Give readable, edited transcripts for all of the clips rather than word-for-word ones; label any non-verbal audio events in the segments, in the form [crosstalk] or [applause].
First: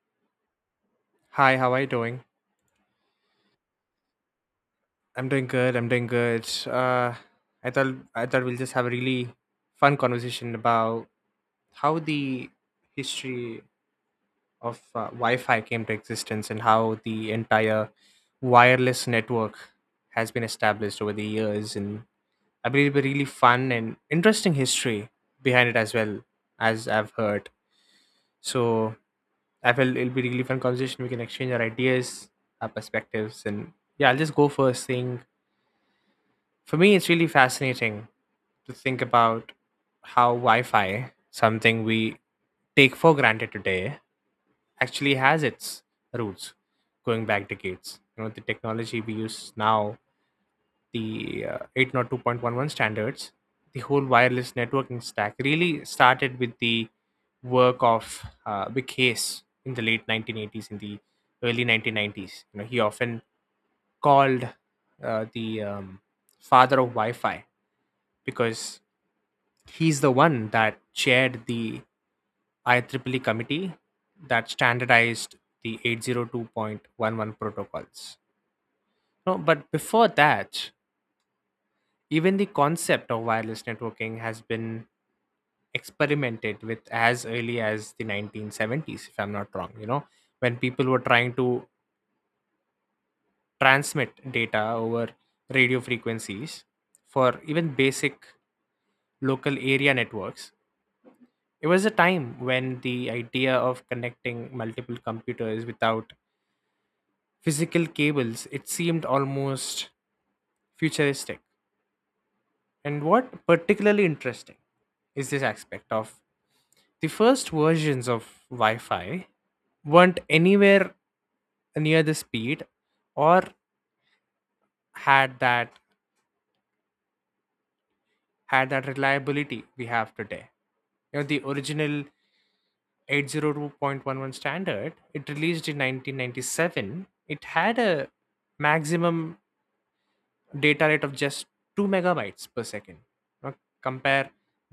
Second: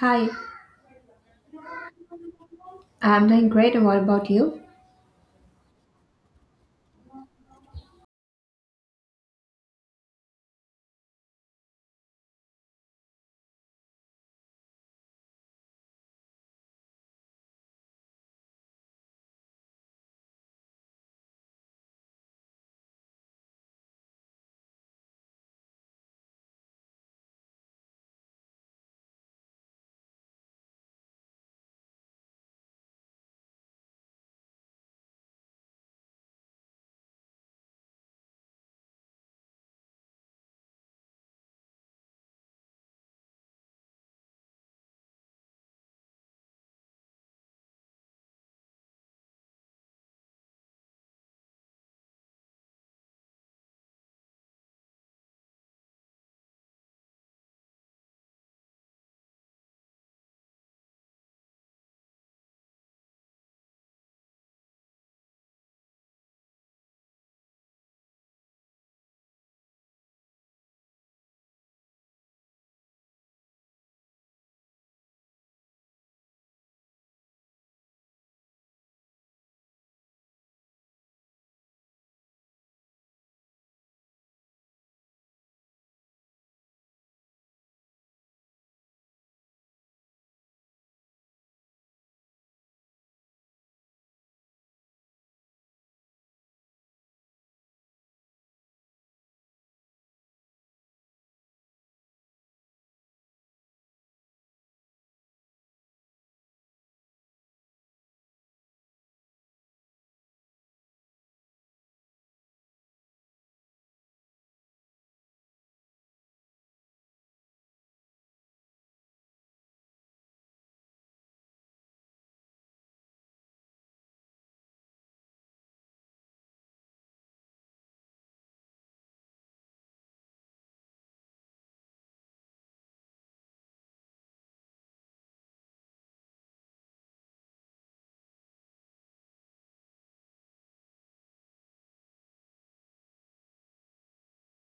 Hi, Hi, how are you doing? I'm doing great. And What about you? I'm doing good. I thought we'll just have a really fun conversation about how the history of Wi-Fi came to existence and how the entire wireless network has been established over the years. And I believe a really fun and interesting history behind it as well as I've heard. So I felt it'll be really fun conversation. We can exchange our ideas, our perspectives, and yeah, I'll just go first, saying for me, it's really fascinating to think about how Wi Fi, something we take for granted today, actually has its roots going back decades. You know, the technology we use now, the 802.11 standards, the whole wireless networking stack really started with the work of Big Case in the late 1980s, in the early 1990s. You know, he often called the father of Wi-Fi because he's the one that chaired the IEEE committee that standardized the 802.11 protocols. No, but before that, even the concept of wireless networking has been experimented with as early as the 1970s, if I'm not wrong, you know, when people were trying to transmit data over radio frequencies for even basic local area networks. It was a time when the idea of connecting multiple computers without physical cables it seemed almost futuristic. And what particularly interesting is this aspect of the first versions of Wi-Fi weren't anywhere near the speed or had that had that reliability we have today. You know, the original 802.11 standard, it released in 1997. It had a maximum data rate of just 2 megabytes per second. Now, compare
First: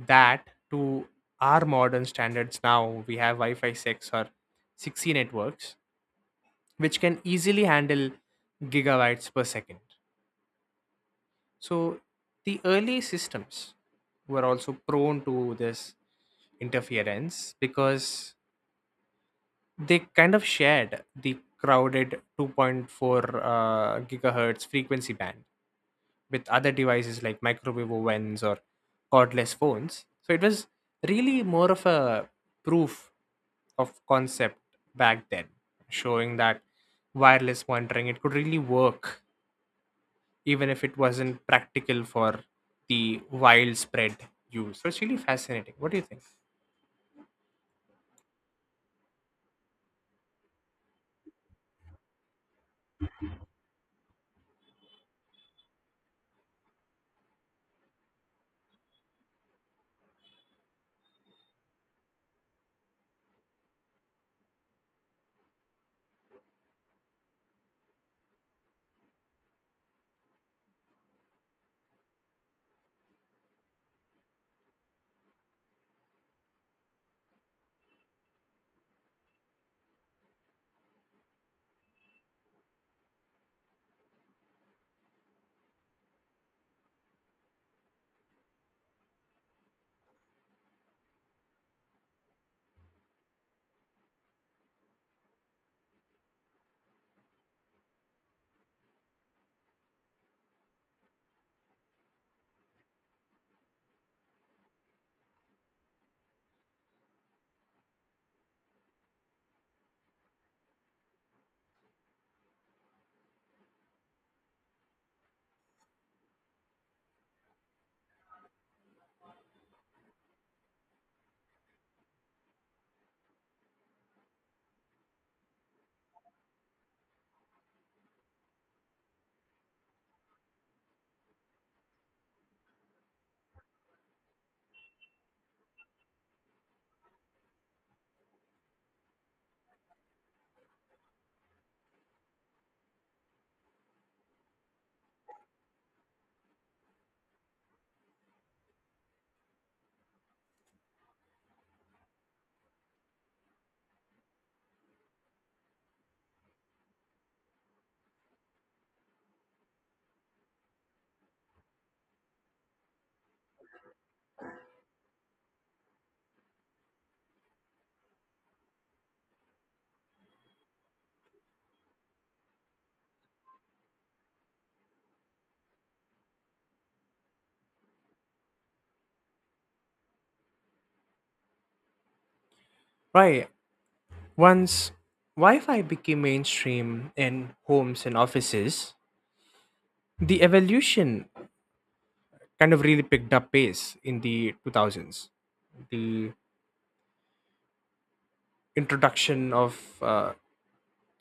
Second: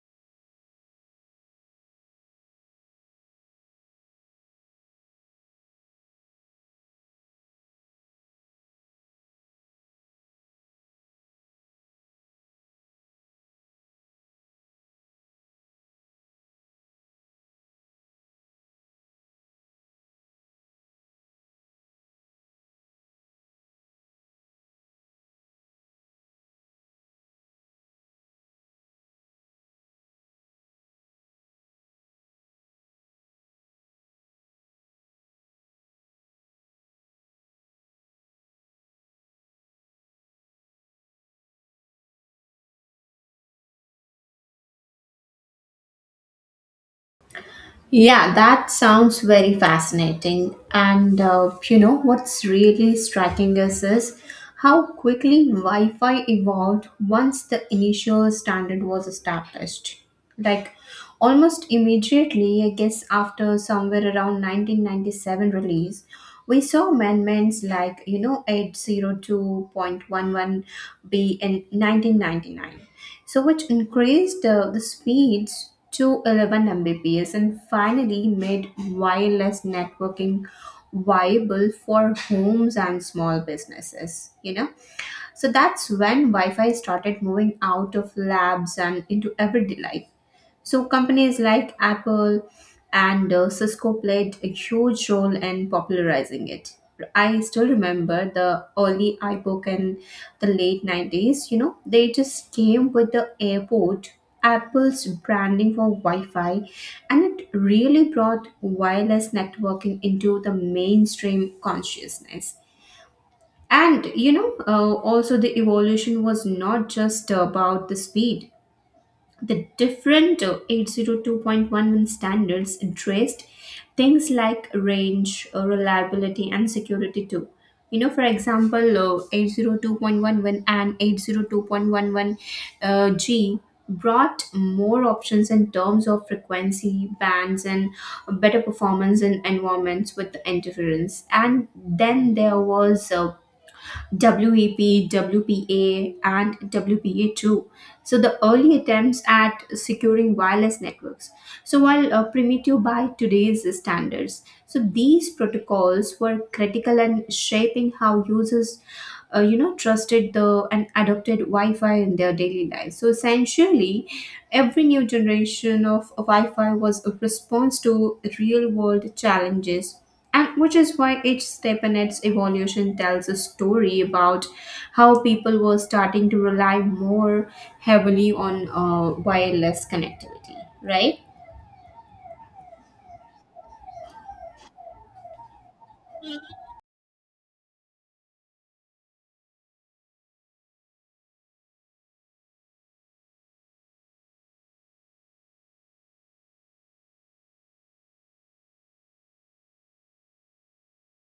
that to our modern standards now. We have Wi Fi 6 or 6E networks, which can easily handle gigabytes per second. So, the early systems were also prone to this interference because they kind of shared the crowded 2.4 gigahertz frequency band with other devices like microwave ovens or cordless phones. So it was really more of a proof of concept back then, showing that wireless monitoring it could really work even if it wasn't practical for the widespread use. So it's really fascinating. What do you think? Yeah, that sounds very fascinating. And you know what's really striking is how quickly Wi-Fi evolved once the initial standard was established. Like almost immediately, I guess after somewhere around 1997 release, we saw amendments like 802.11b in 1999, so which increased the speeds to 11 Mbps and finally made wireless networking viable for homes and small businesses. So that's when Wi-Fi started moving out of labs and into everyday life. So companies like Apple and Cisco played a huge role in popularizing it. I still remember the early iBook in the late 90s. You know, they just came with the AirPort, Apple's branding for Wi Fi, and it really brought wireless networking into the mainstream consciousness. And, you know, also the evolution was not just about the speed. The different 802.11 standards addressed things like range, reliability, and security too. You know, for example, 802.11 and 802.11 G brought more options in terms of frequency bands and better performance in environments with interference. And then there was WEP, WPA, and WPA2. So, the early attempts at securing wireless networks. So, while primitive by today's standards, so these protocols were critical in shaping how users, trusted the and adopted Wi-Fi in their daily life. So, essentially, every new generation of Wi Fi was a response to real world challenges, and which is why each step in its evolution tells a story about how people were starting to rely more heavily on wireless connectivity, right? Right. Once Wi Fi became mainstream in homes and offices, the evolution kind of really picked up pace in the 2000s. The introduction of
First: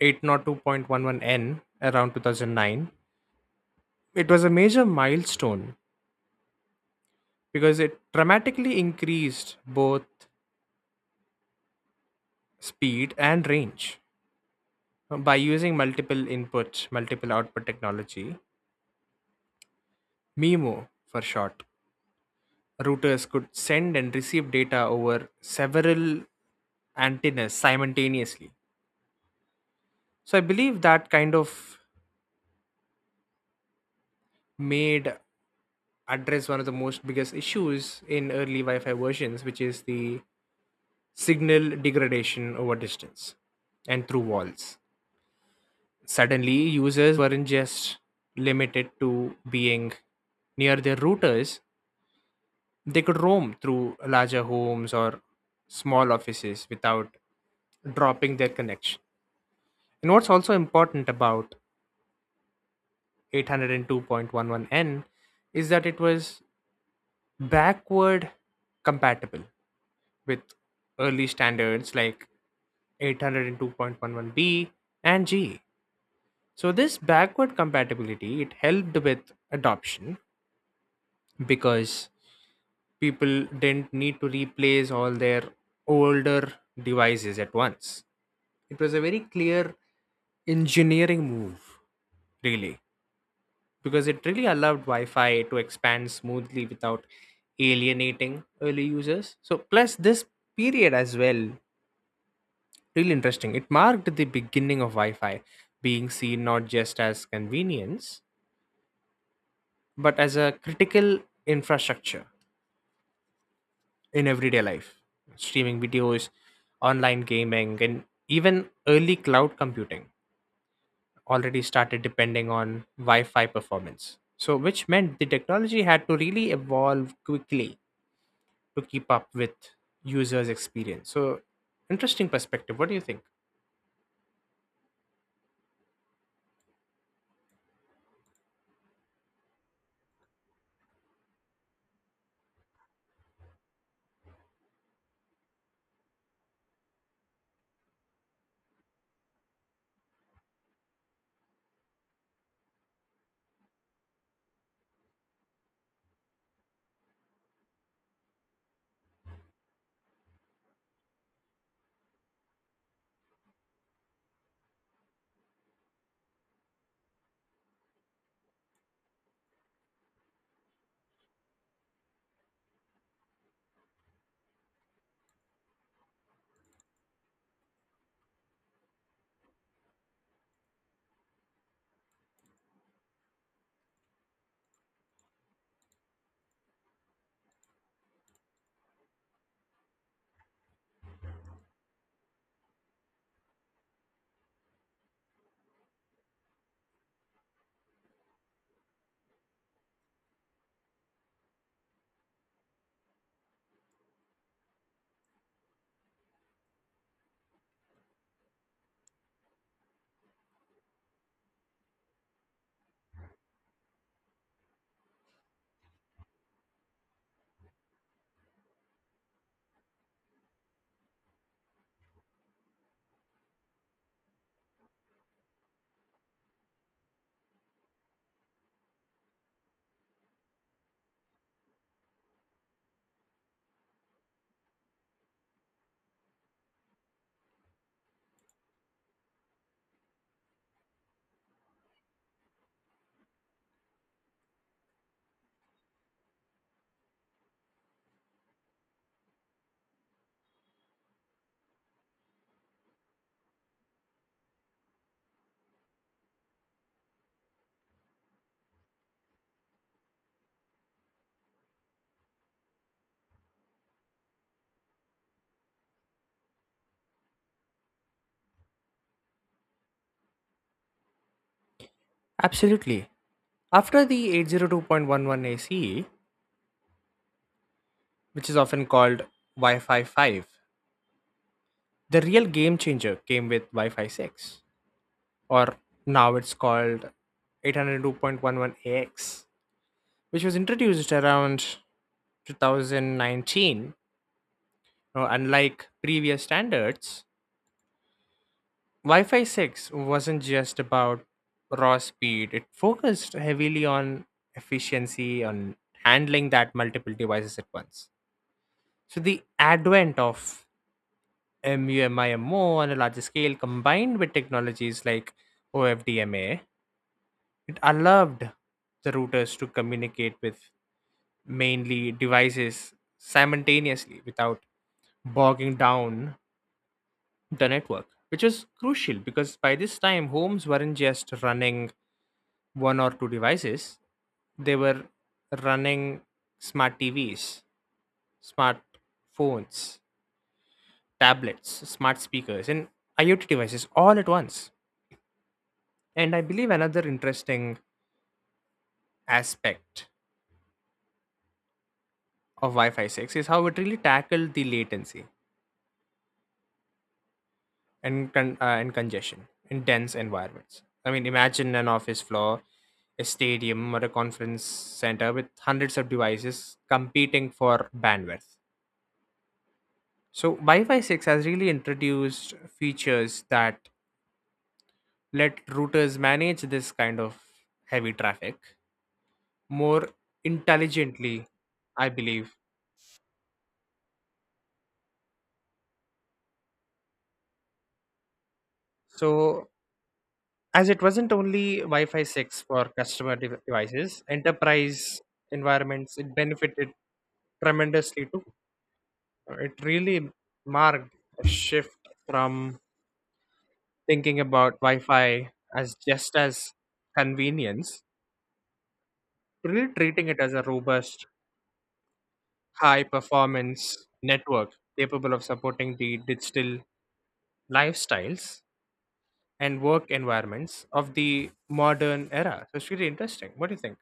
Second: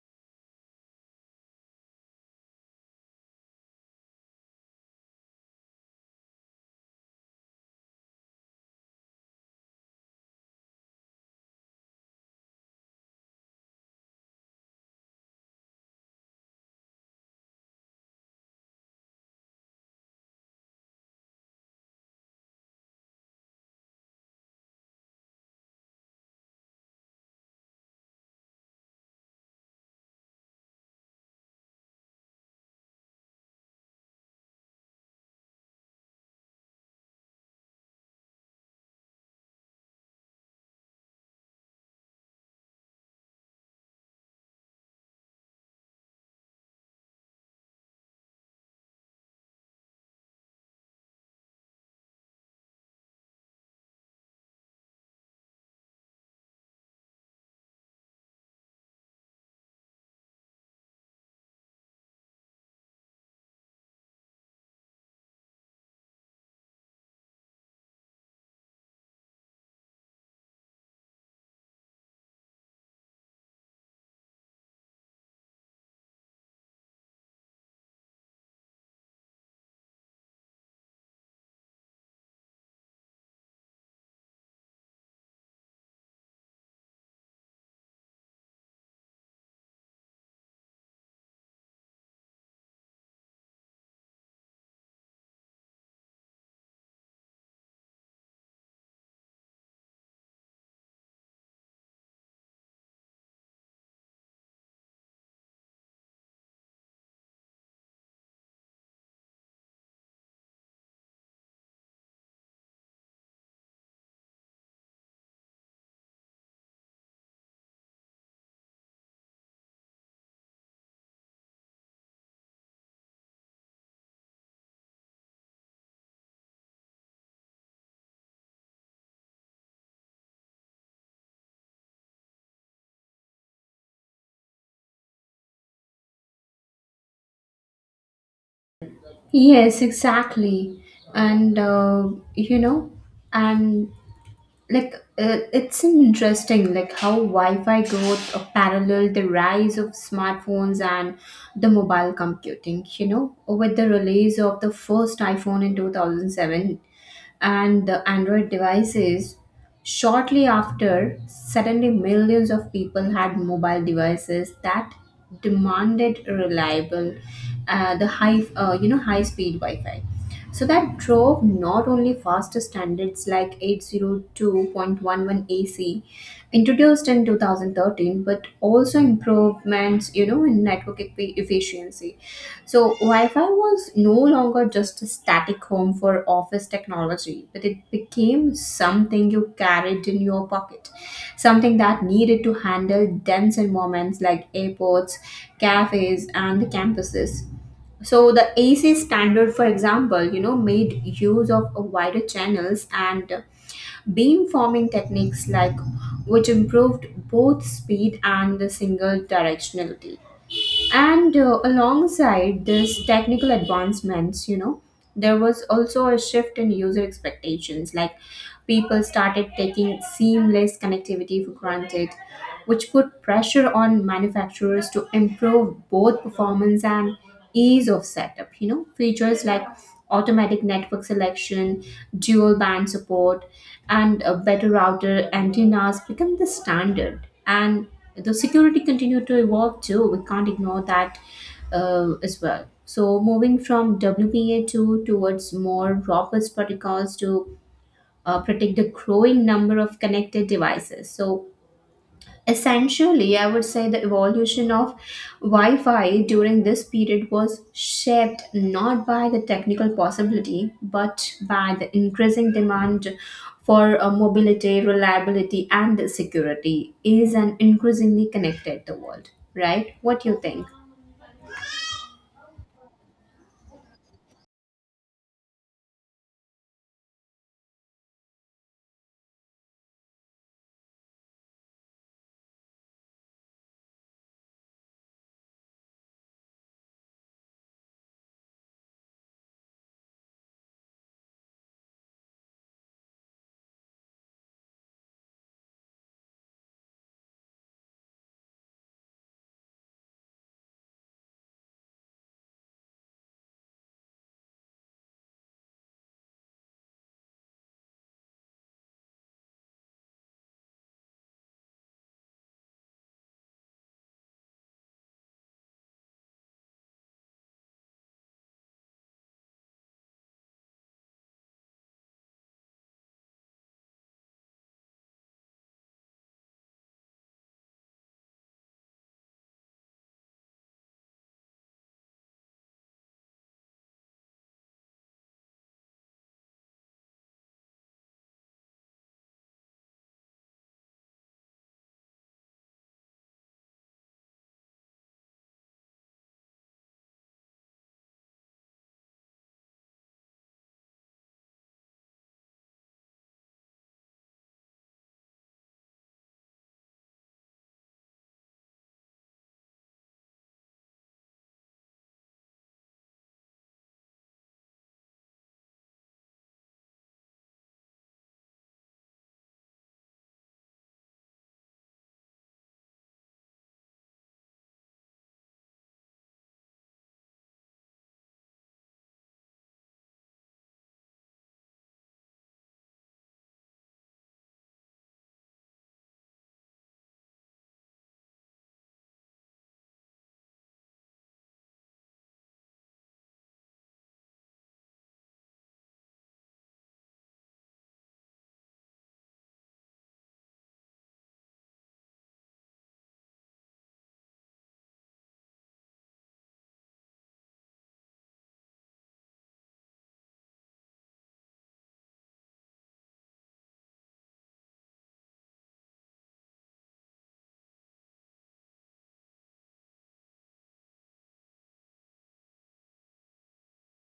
802.11n around 2009, it was a major milestone because it dramatically increased both speed and range. By using multiple input, multiple output technology, MIMO for short, routers could send and receive data over several antennas simultaneously. So I believe that kind of made address one of the most biggest issues in early Wi-Fi versions, which is the signal degradation over distance and through walls. Suddenly, users weren't just limited to being near their routers; they could roam through larger homes or small offices without dropping their connection. And what's also important about 802.11n is that it was backward compatible with early standards like 802.11b and g, so this backward compatibility it helped with adoption because people didn't need to replace all their older devices at once. It was a very clear engineering move really, because it really allowed Wi-Fi to expand smoothly without alienating early users. So plus this period as well, really interesting. It marked the beginning of Wi-Fi being seen not just as convenience but as a critical infrastructure in everyday life. Streaming videos, online gaming, and even early cloud computing already started depending on Wi-Fi performance. So which meant the technology had to really evolve quickly to keep up with users experience. So interesting perspective. What do you think? Yes, exactly. And, uh, you know, and like it's interesting like how Wi-Fi growth parallel the rise of smartphones and the mobile computing, you know, with the release of the first iPhone in 2007 and the Android devices shortly after. Suddenly millions of people had mobile devices that demanded reliable the high high speed Wi-Fi. So that drove not only faster standards like 802.11 AC introduced in 2013, but also improvements, you know, in network efficiency. So Wi-Fi was no longer just a static home for office technology, but it became something you carried in your pocket. Something that needed to handle dense environments like airports, cafes, and the campuses. So the AC standard, for example, you know, made use of a wider channels and beamforming techniques which improved both speed and the single directionality. And alongside these technical advancements, you know, there was also a shift in user expectations. Like people started taking seamless connectivity for granted, which put pressure on manufacturers to improve both performance and ease of setup. You know, features like automatic network selection, dual band support, and a better router antennas become the standard. And the security continued to evolve too. We can't ignore that as well. So moving from WPA two towards more robust protocols to protect the growing number of connected devices. So essentially, I would say the evolution of Wi Fi during this period was shaped not by the technical possibility but by the increasing demand for mobility, reliability, and security is an increasingly connected the world, right? What do you think? Absolutely. After the 802.11 ace, which is often called Wi-Fi 5, the real game changer came with Wi-Fi 6, or now it's called 802.11ax, which was introduced around 2019. Now, unlike previous standards, Wi Fi 6 wasn't just about raw speed, it focused heavily on efficiency, on handling that multiple devices at once. So, the advent of MU-MIMO on a larger scale combined with technologies like OFDMA, it allowed the routers to communicate with mainly devices simultaneously without bogging down the network, which was crucial because by this time homes weren't just running one or two devices. They were running smart TVs, smart phones, tablets, smart speakers, and IoT devices all at once. And I believe another interesting aspect of Wi Fi 6 is how it really tackled the latency and congestion in dense environments. I mean, imagine an office floor, a stadium, or a conference center with hundreds of devices competing for bandwidth. So Wi-Fi 6 has really introduced features that let routers manage this kind of heavy traffic more intelligently, I believe. So as it wasn't only Wi-Fi 6 for customer devices, enterprise environments it benefited tremendously too. It really marked a shift from thinking about Wi-Fi as just as convenience to really treating it as a robust high performance network capable of supporting the digital lifestyles and work environments of the modern era. So it's really interesting. What do you think?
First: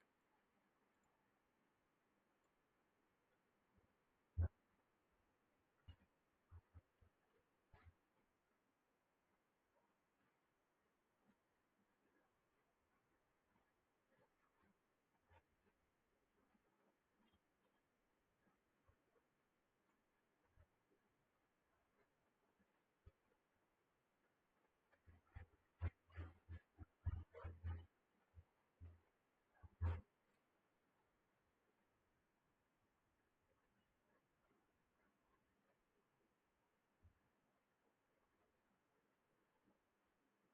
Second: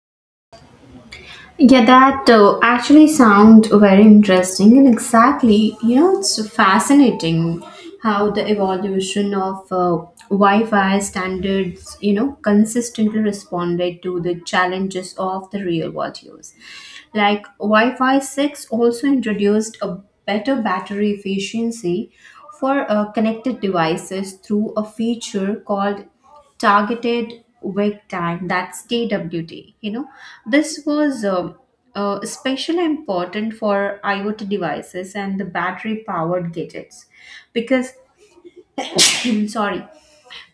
Yeah, that actually sounds very interesting, and exactly, you know, it's fascinating how the evolution of Wi-Fi standards, you know, consistently responded to the challenges of the real world use. Like Wi-Fi 6 also introduced a better battery efficiency for connected devices through a feature called targeted wake time, that's TWT. You know, this was especially important for IoT devices and the battery powered gadgets because [coughs] sorry,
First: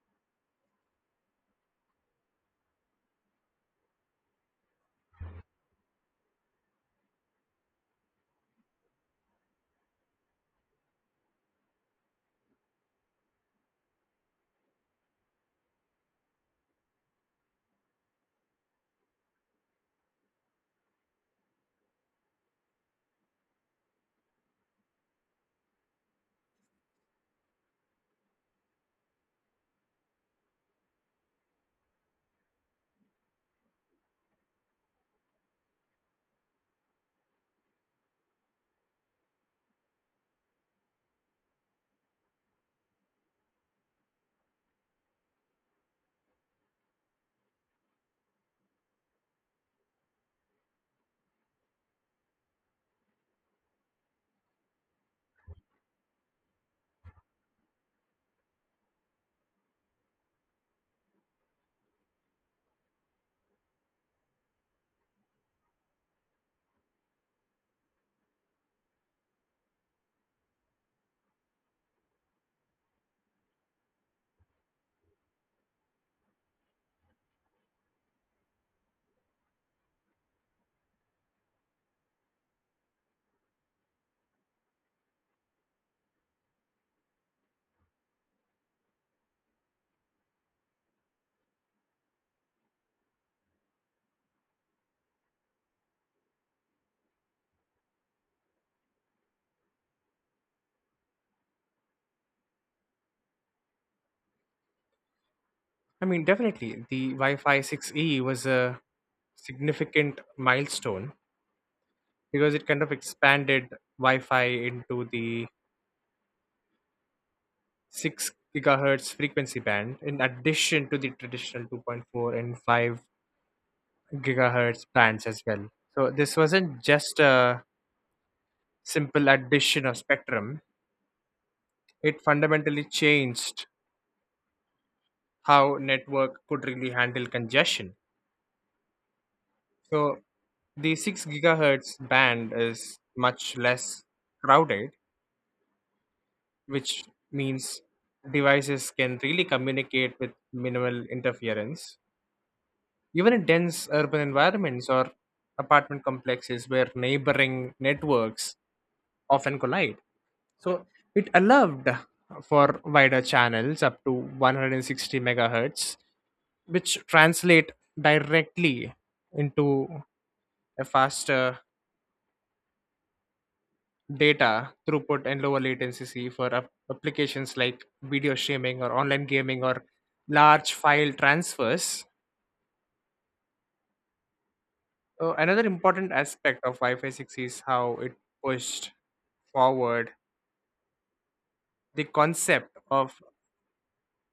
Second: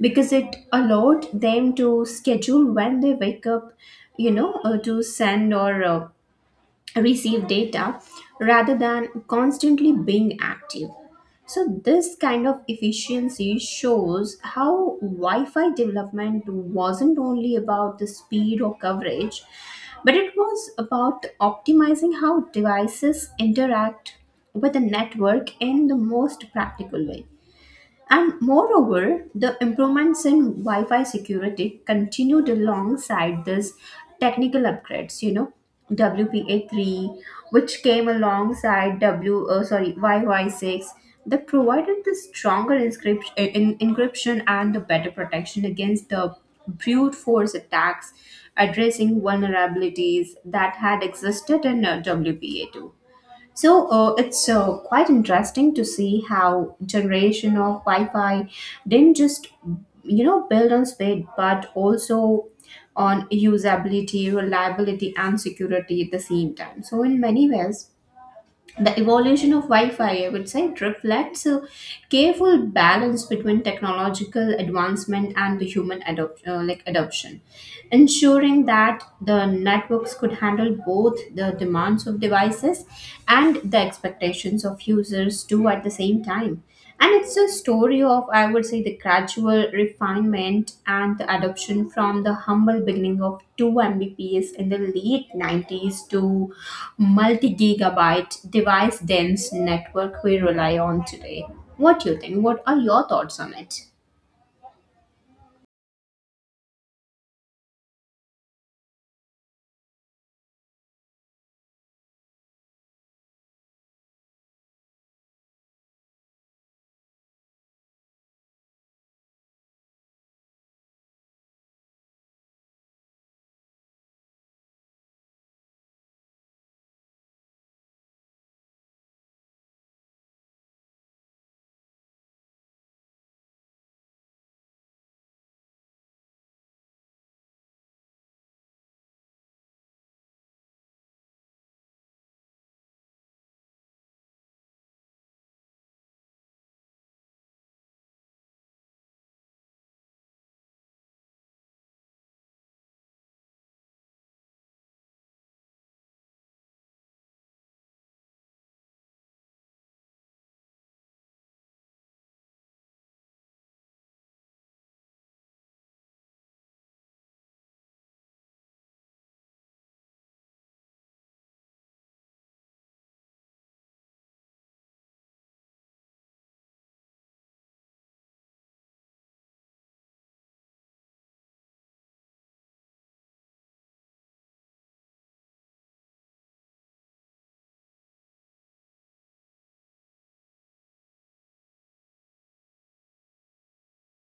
because it allowed them to schedule when they wake up, you know, to send or receive data rather than constantly being active. So, this kind of efficiency shows how Wi Fi development wasn't only about the speed or coverage, but it was about optimizing how devices interact with the network in the most practical way. And moreover, the improvements in Wi Fi security continued alongside these technical upgrades, you know, WPA3, which came alongside Wi-Fi 6, that provided the stronger encryption and the better protection against the brute force attacks, addressing vulnerabilities that had existed in WPA2. So it's quite interesting to see how generation of Wi-Fi didn't just, you know, build on speed but also on usability, reliability, and security at the same time. So in many ways, the evolution of Wi-Fi, I would say, reflects a careful balance between technological advancement and the human adoption, ensuring that the networks could handle both the demands of devices and the expectations of users too at the same time. And it's a story of, I would say, the gradual refinement and the adoption from the humble beginning of 2 Mbps in the late 90s to multi gigabyte device dense network we rely on today. What do you think? What are your thoughts on it? I mean, definitely the Wi Fi 6E was a significant milestone because it kind of expanded Wi Fi into the 6 gigahertz frequency band in addition to the traditional 2.4 and 5 gigahertz bands as well. So this wasn't just a simple addition of spectrum, it fundamentally changed how network could really handle congestion. So the 6 gigahertz band is much less crowded, which means devices can really communicate with minimal interference, even in dense urban environments or apartment complexes where neighboring networks often collide. So it allowed for wider channels up to 160 megahertz, which translate directly into a faster data throughput and lower latency for applications like video streaming or online gaming or large file transfers. Another important aspect of Wi-Fi 6 is how it pushed forward the concept of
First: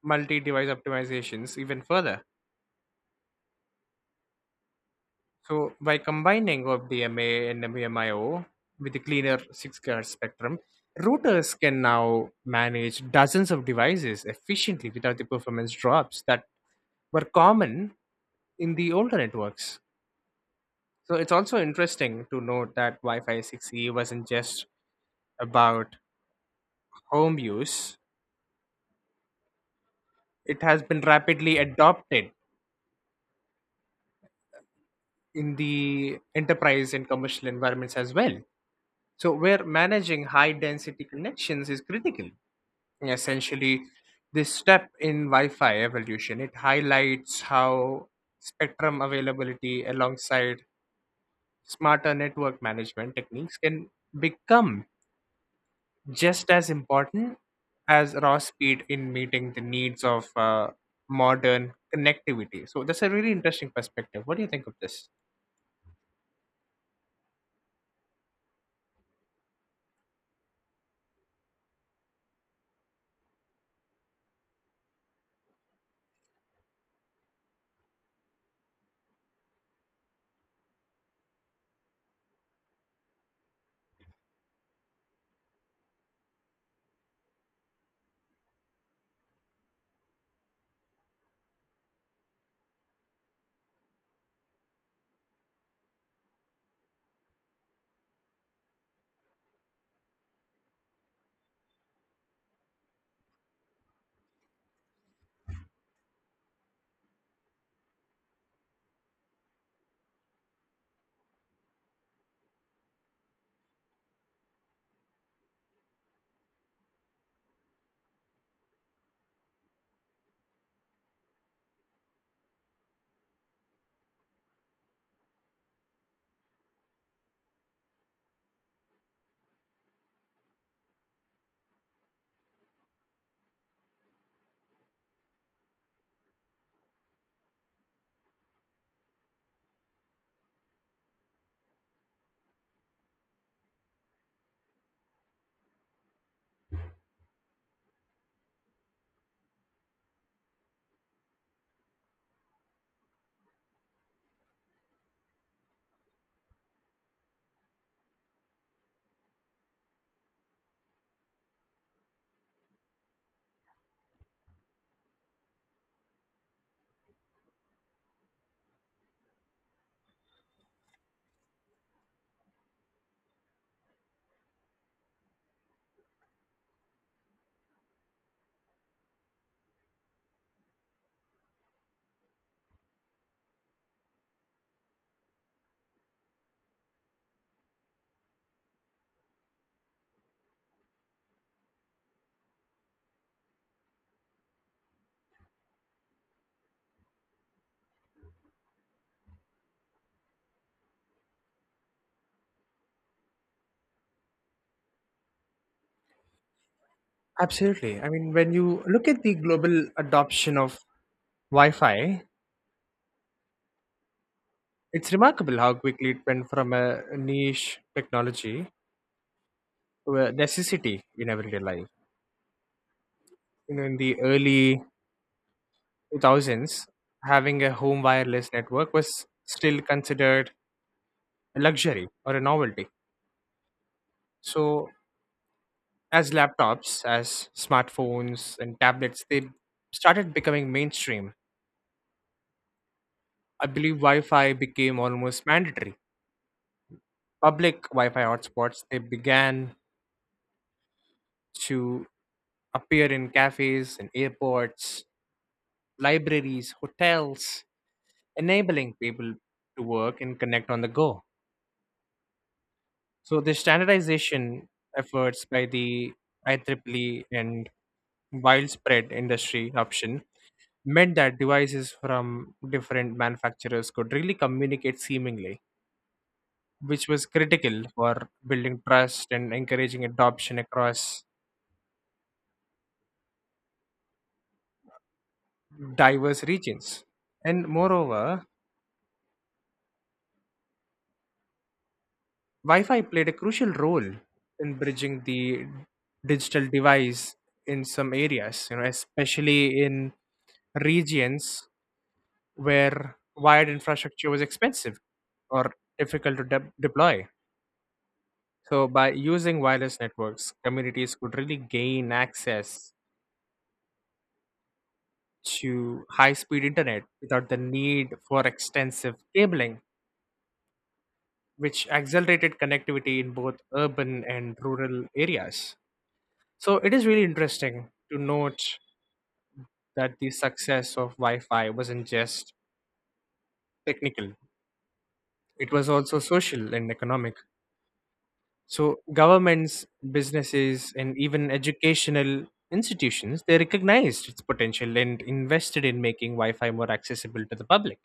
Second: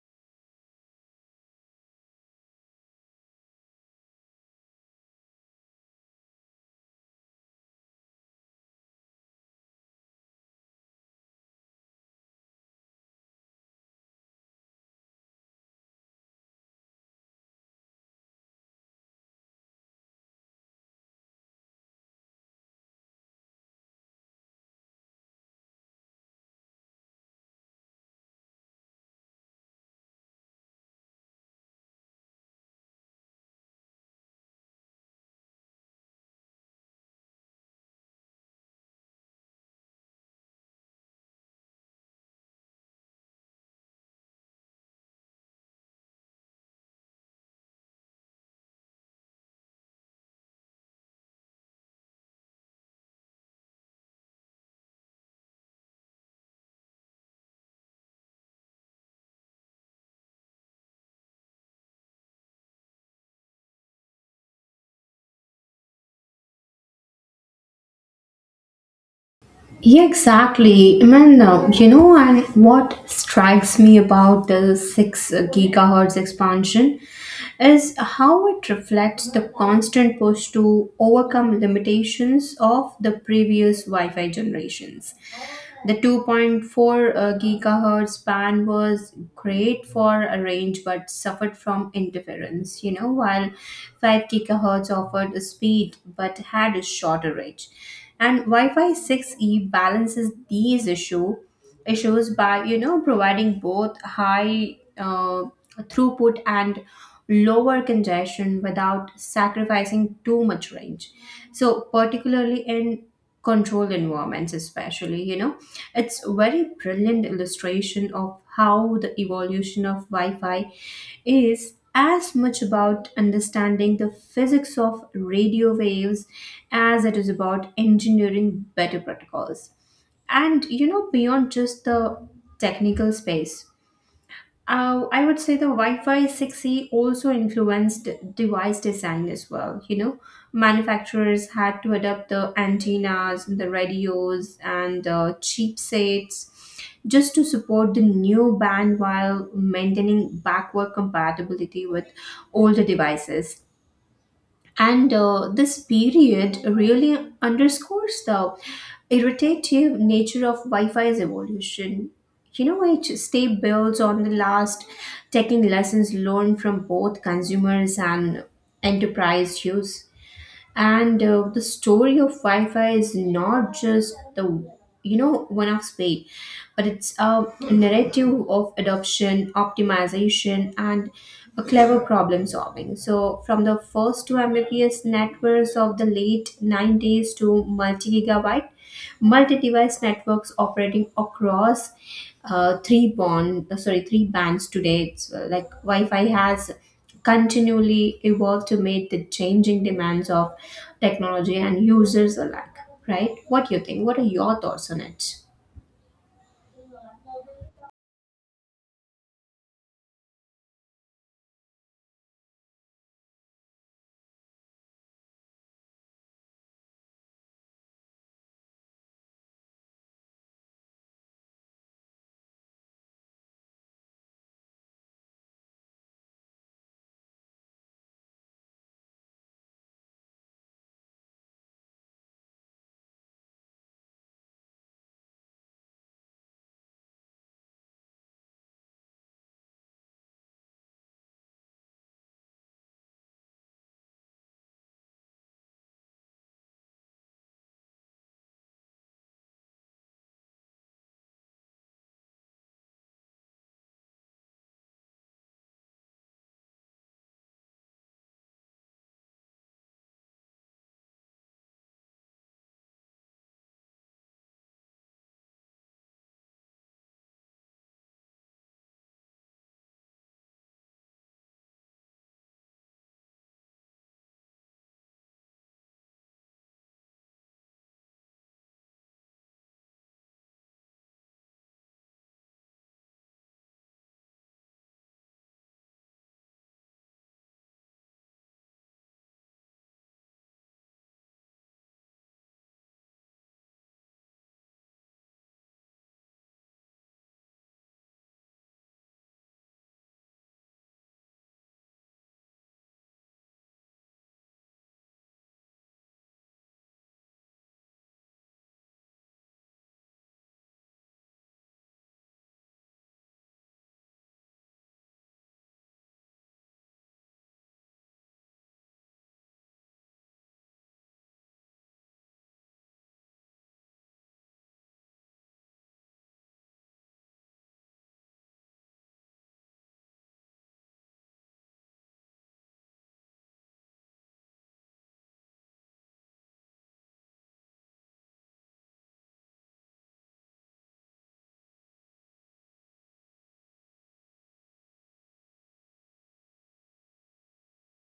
multi-device optimizations even further. So by combining of DMA and MVMIO with the cleaner 6 GHz spectrum, routers can now manage dozens of devices efficiently without the performance drops that were common in the older networks. So it's also interesting to note that Wi-Fi 6E wasn't just about home use. It has been rapidly adopted in the enterprise and commercial environments as well, so where managing high density connections is critical. Essentially, this step in wi-fi evolution it highlights how spectrum availability alongside smarter network management techniques can become just as important as raw speed in meeting the needs of modern connectivity. So that's a really interesting perspective. What do you think of this? Yeah, exactly. I mean, you know, and what strikes me about the 6 gigahertz expansion is how it reflects the constant push to overcome limitations of the previous Wi Fi generations. The 2.4 gigahertz band was great for a range but suffered from interference, you know, while 5 gigahertz offered a speed but had a shorter range. And Wi-Fi 6E balances these issues by, you know, providing both high throughput and lower congestion without sacrificing too much range. So particularly in controlled environments especially, you know, it's a very brilliant illustration of how the evolution of Wi-Fi is as much about understanding the physics of radio waves as it is about engineering better protocols. And you know, beyond just the technical space, I would say the Wi-Fi 6E also influenced device design as well. You know, manufacturers had to adapt the antennas and the radios and chipsets just to support the new band while maintaining backward compatibility with older devices. And this period really underscores the irritative nature of Wi Fi's evolution. You know, it stay builds on the last, taking lessons learned from both consumers and enterprise use. And the story of Wi-Fi is not just the, you know, one of spade, but it's a narrative of adoption optimization and a clever problem solving. So from the first two mbps networks of the late 90s to multi gigabyte multi-device networks operating across three bond sorry three bands today, it's like Wi-Fi has continually evolved to meet the changing demands of technology and users alike, right? What do you think? What are your thoughts on it? Absolutely. I mean, when you look at the global adoption of Wi Fi, it's remarkable how quickly it went from a niche technology were necessity in everyday life. You know, in the early 2000s, having a home wireless network was still considered a luxury or a novelty. So, as laptops, as smartphones, and tablets, they started becoming mainstream. I believe Wi Fi became almost mandatory. Public Wi Fi hotspots they began to appear in cafes and airports, libraries, hotels, enabling people to work and connect on the go. So the standardization efforts by the IEEE and widespread industry adoption meant that devices from different manufacturers could really communicate seamlessly, which was critical for building trust and encouraging adoption across diverse regions. And moreover, Wi-Fi played a crucial role in bridging the digital device in some areas, you know, especially in regions where wired infrastructure was expensive or difficult to deploy. So, by using wireless networks, communities could really gain access to high speed internet without the need for extensive cabling, which accelerated connectivity in both urban and rural areas. So, it is really interesting to note that the success of Wi Fi wasn't just technical, it was also social and economic. So governments, businesses, and even educational institutions, they recognized its potential and invested in making Wi-Fi more accessible to the public.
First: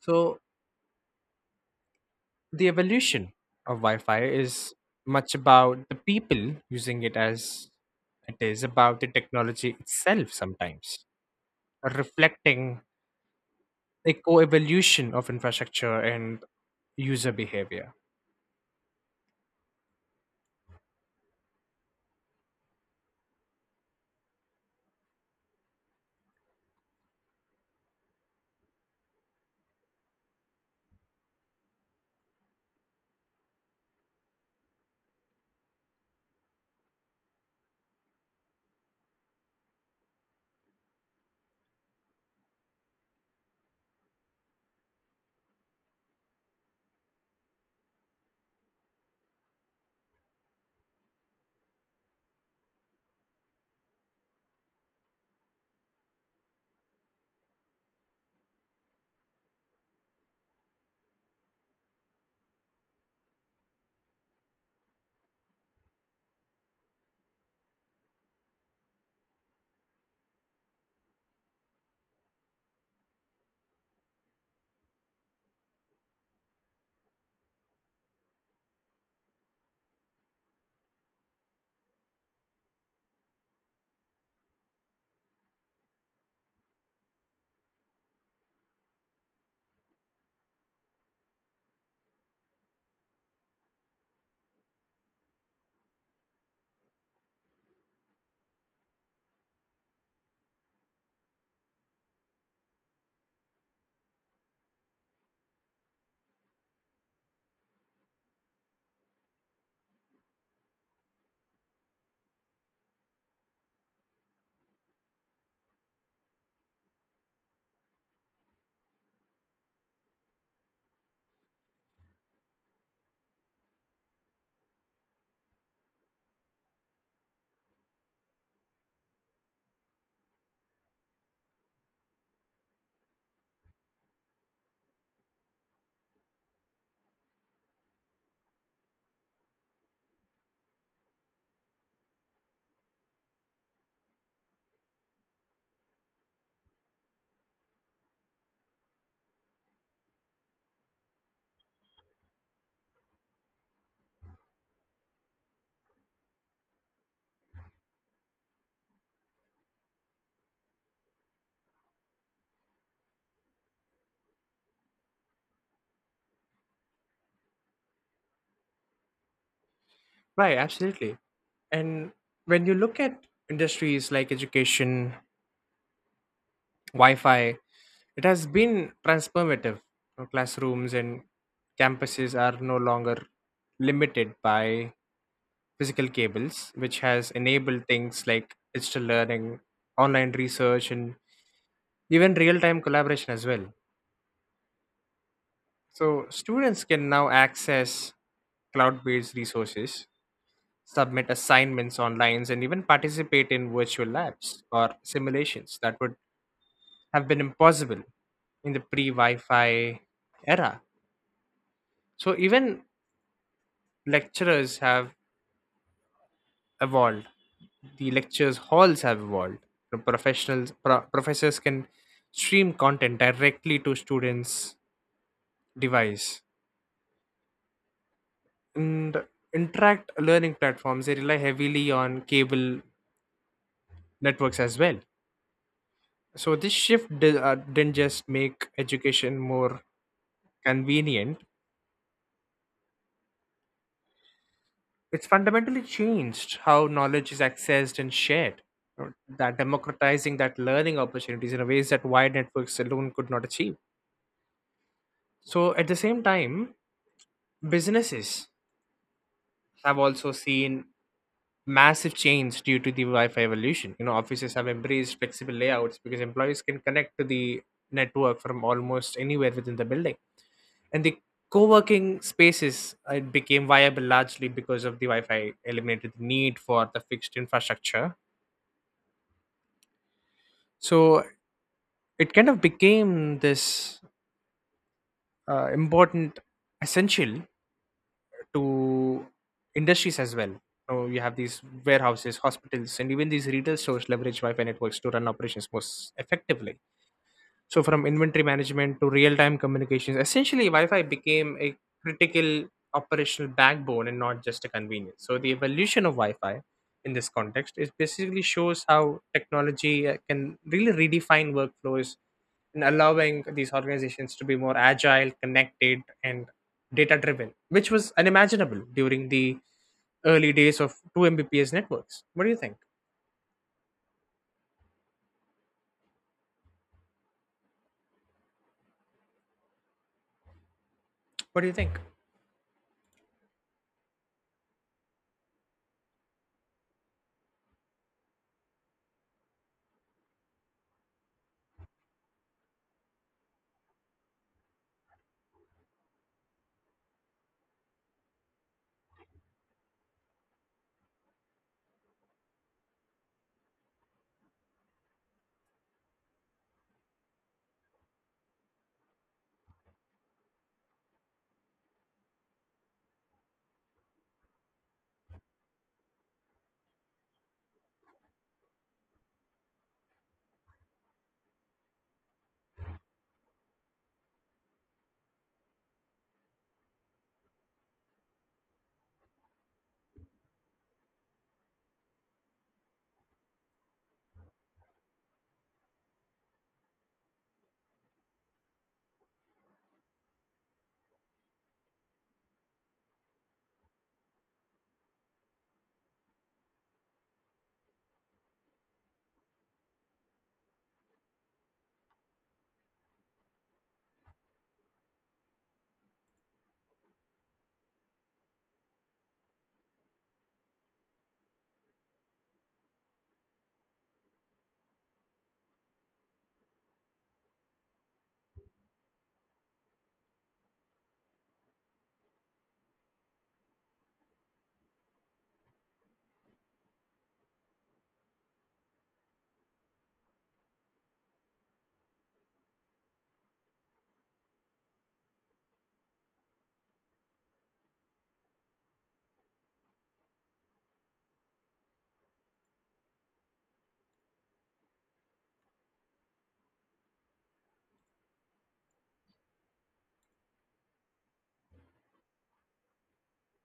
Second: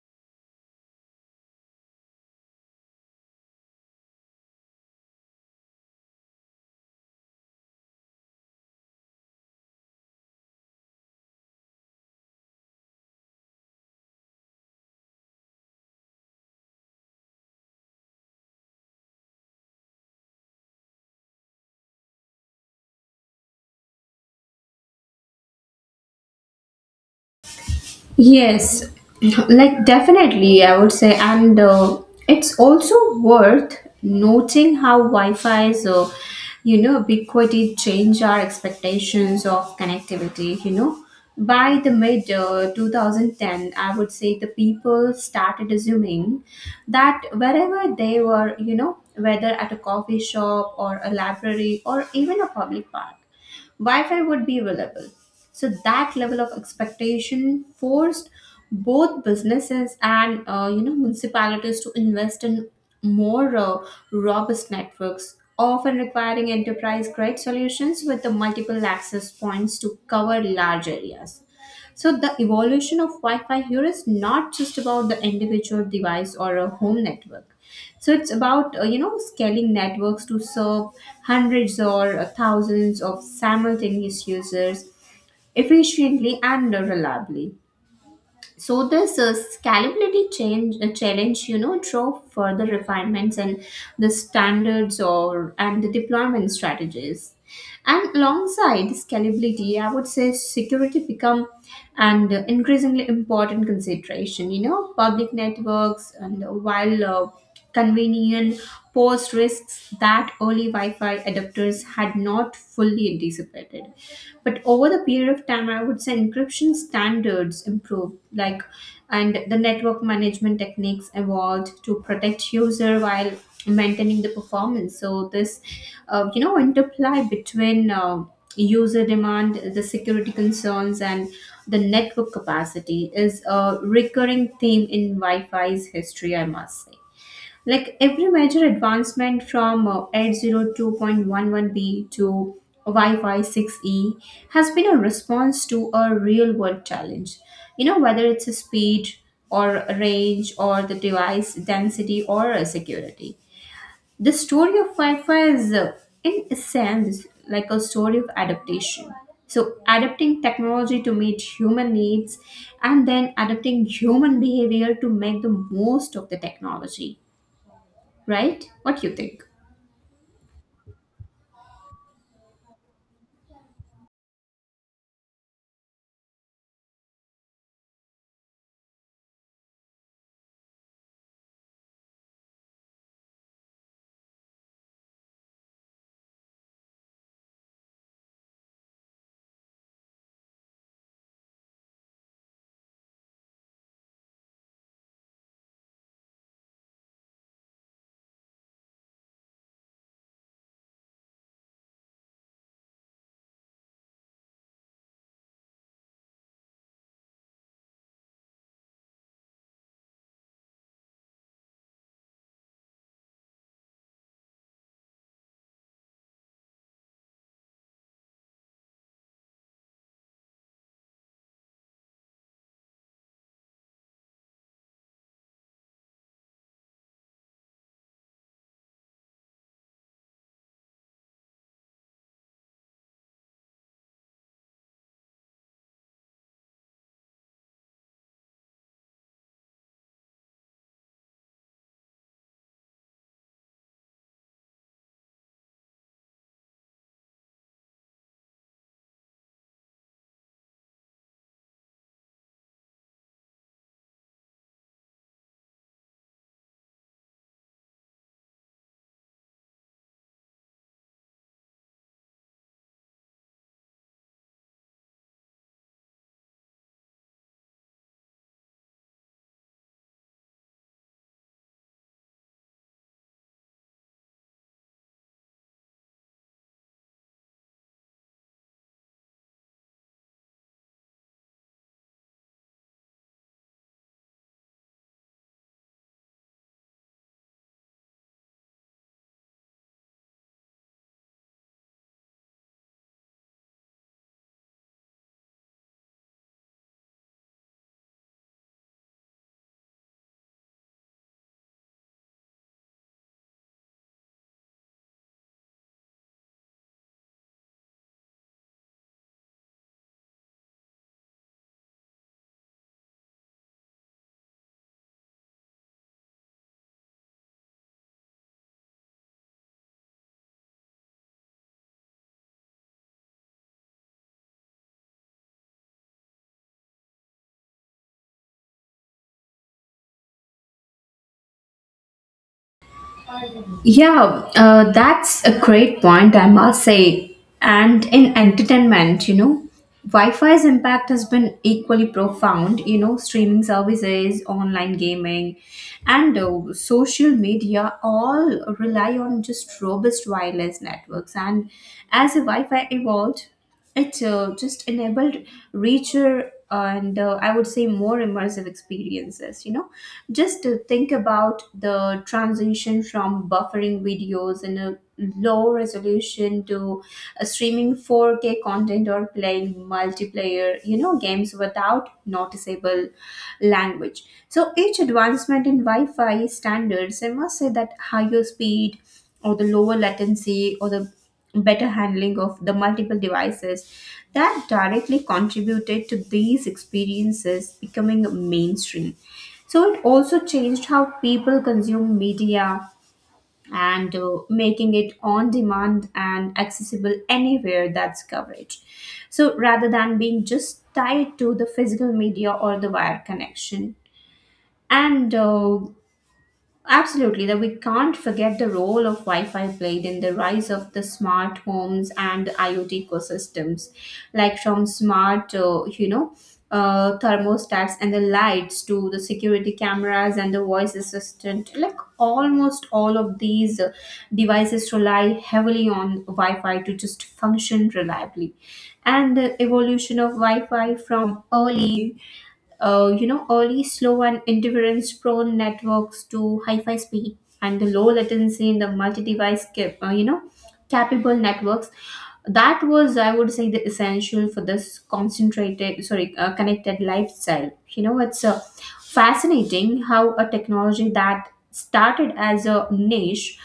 So the evolution of Wi-Fi is much about the people using it as it is about the technology itself sometimes, reflecting a co-evolution of infrastructure and user behavior. Yes, like definitely, I would say, and it's also worth noting how Wi-Fi's, ubiquity change our expectations of connectivity. You know, by the mid 2010, I would say the people started assuming that wherever they were, you know, whether at a coffee shop or a library or even a public park, Wi-Fi would be available. So that level of expectation forced both businesses and, you know, municipalities to invest in more robust networks, often requiring enterprise-grade solutions with the multiple access points to cover large areas. So the evolution of Wi-Fi here is not just about the individual device or a home network. So it's about, you know, scaling networks to serve hundreds or thousands of simultaneous users efficiently and reliably. So this scalability change challenge, you know, drove further refinements in the standards or and the deployment strategies. And alongside scalability, I would say security become an increasingly important consideration. You know, public networks, and while convenient, pose risks that early Wi-Fi adapters had not fully anticipated. But over the period of time, I would say encryption standards improved, and the network management techniques evolved to protect user while maintaining the performance. So this, interplay between user demand, the security concerns, and the network capacity is a recurring theme in Wi-Fi's history, I must say. Like every major advancement from 802.11b to Wi-Fi 6E has been a response to a real-world challenge. You know, whether it's a speed or range or the device density or security, the story of Wi-Fi is, in a sense, like a story of adaptation. So, adapting technology to meet human needs and then adapting human behavior to make the most of the technology, right? What you think? Right, absolutely. And when you look at industries like education, Wi-Fi. It has been transformative. Now, classrooms and campuses are no longer limited by physical cables, which has enabled things like digital learning, online research, and even real-time collaboration as well. So students can now access cloud-based resources, submit assignments online, and even participate in virtual labs or simulations that would have been impossible in the pre-Wi-Fi era. So even lecturers have evolved. The lectures halls have evolved. The professionals professors can stream content directly to students' device. And interact learning platforms they rely heavily on cable networks as well. So this shift didn't just make education more convenient; it's fundamentally changed how knowledge is accessed and shared, you know, that democratizing that learning opportunities in a ways that wide networks alone could not achieve. So at the same time, businesses have also seen massive change due to the Wi-Fi evolution. You know, offices have embraced flexible layouts because employees can connect to the network from almost anywhere within the building. And the co-working spaces it became viable largely because of the Wi-Fi eliminated the need for the fixed infrastructure. So it kind of became this important essential to industries as well. So you have these warehouses, hospitals, and even these retail stores leverage Wi-Fi networks to run operations most effectively. So from inventory management to real-time communications, essentially Wi-Fi became a critical operational backbone and not just a convenience. So the evolution of Wi-Fi in this context is basically shows how technology can really redefine workflows and allowing these organizations to be more agile, connected, and data driven, which was unimaginable during the early days of 2 Mbps networks. What do you think? Yeah, that's a great point, I must say. And in entertainment, you know, Wi Fi's impact has been equally profound. You know, streaming services, online gaming, and social media all rely on just robust wireless networks. And as the Wi Fi evolved, it just enabled richer and, I would say, more immersive experiences. You know, just to think about the transition from buffering videos in a low resolution to streaming 4K content or playing multiplayer, you know, games without noticeable language. So each advancement in Wi-Fi standards, I must say, that higher speed or the lower latency or the better handling of the multiple devices that directly contributed to these experiences becoming mainstream. So it also changed how people consume media and, making it on demand and accessible anywhere that's coverage. So rather than being just tied to the physical media or the wire connection. And absolutely, that we can't forget the role of Wi-Fi played in the rise of the smart homes and IoT ecosystems, like from smart, thermostats and the lights to the security cameras and the voice assistant. Like almost all of these devices rely heavily on Wi-Fi to just function reliably, and the evolution of Wi-Fi from early slow and interference prone networks to high fi speed and the low latency in the multi device, uh, you know, capable networks. That was, I would say, the essential for this connected lifestyle. You know, it's fascinating how a technology that started as a niche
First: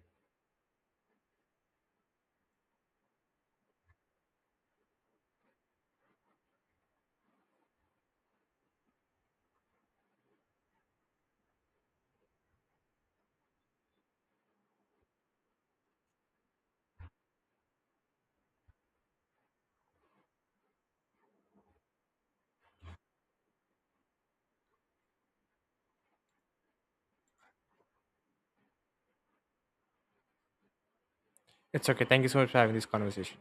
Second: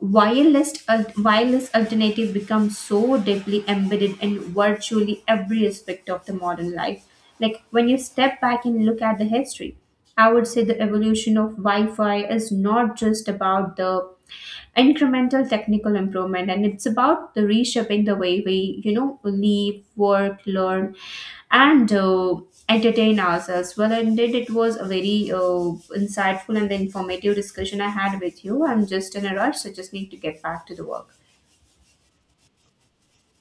Wireless alternative becomes so deeply embedded in virtually every aspect of the modern life. Like when you step back and look at the history, I would say the evolution of Wi Fi is not just about the incremental technical improvement, and it's about the reshaping the way we, you know, live, work, learn, and entertain ourselves. Well, indeed it was a very insightful and informative discussion I had with you. I'm just in a rush, so just need to get back to the work. It's okay. Thank you so much for having this conversation.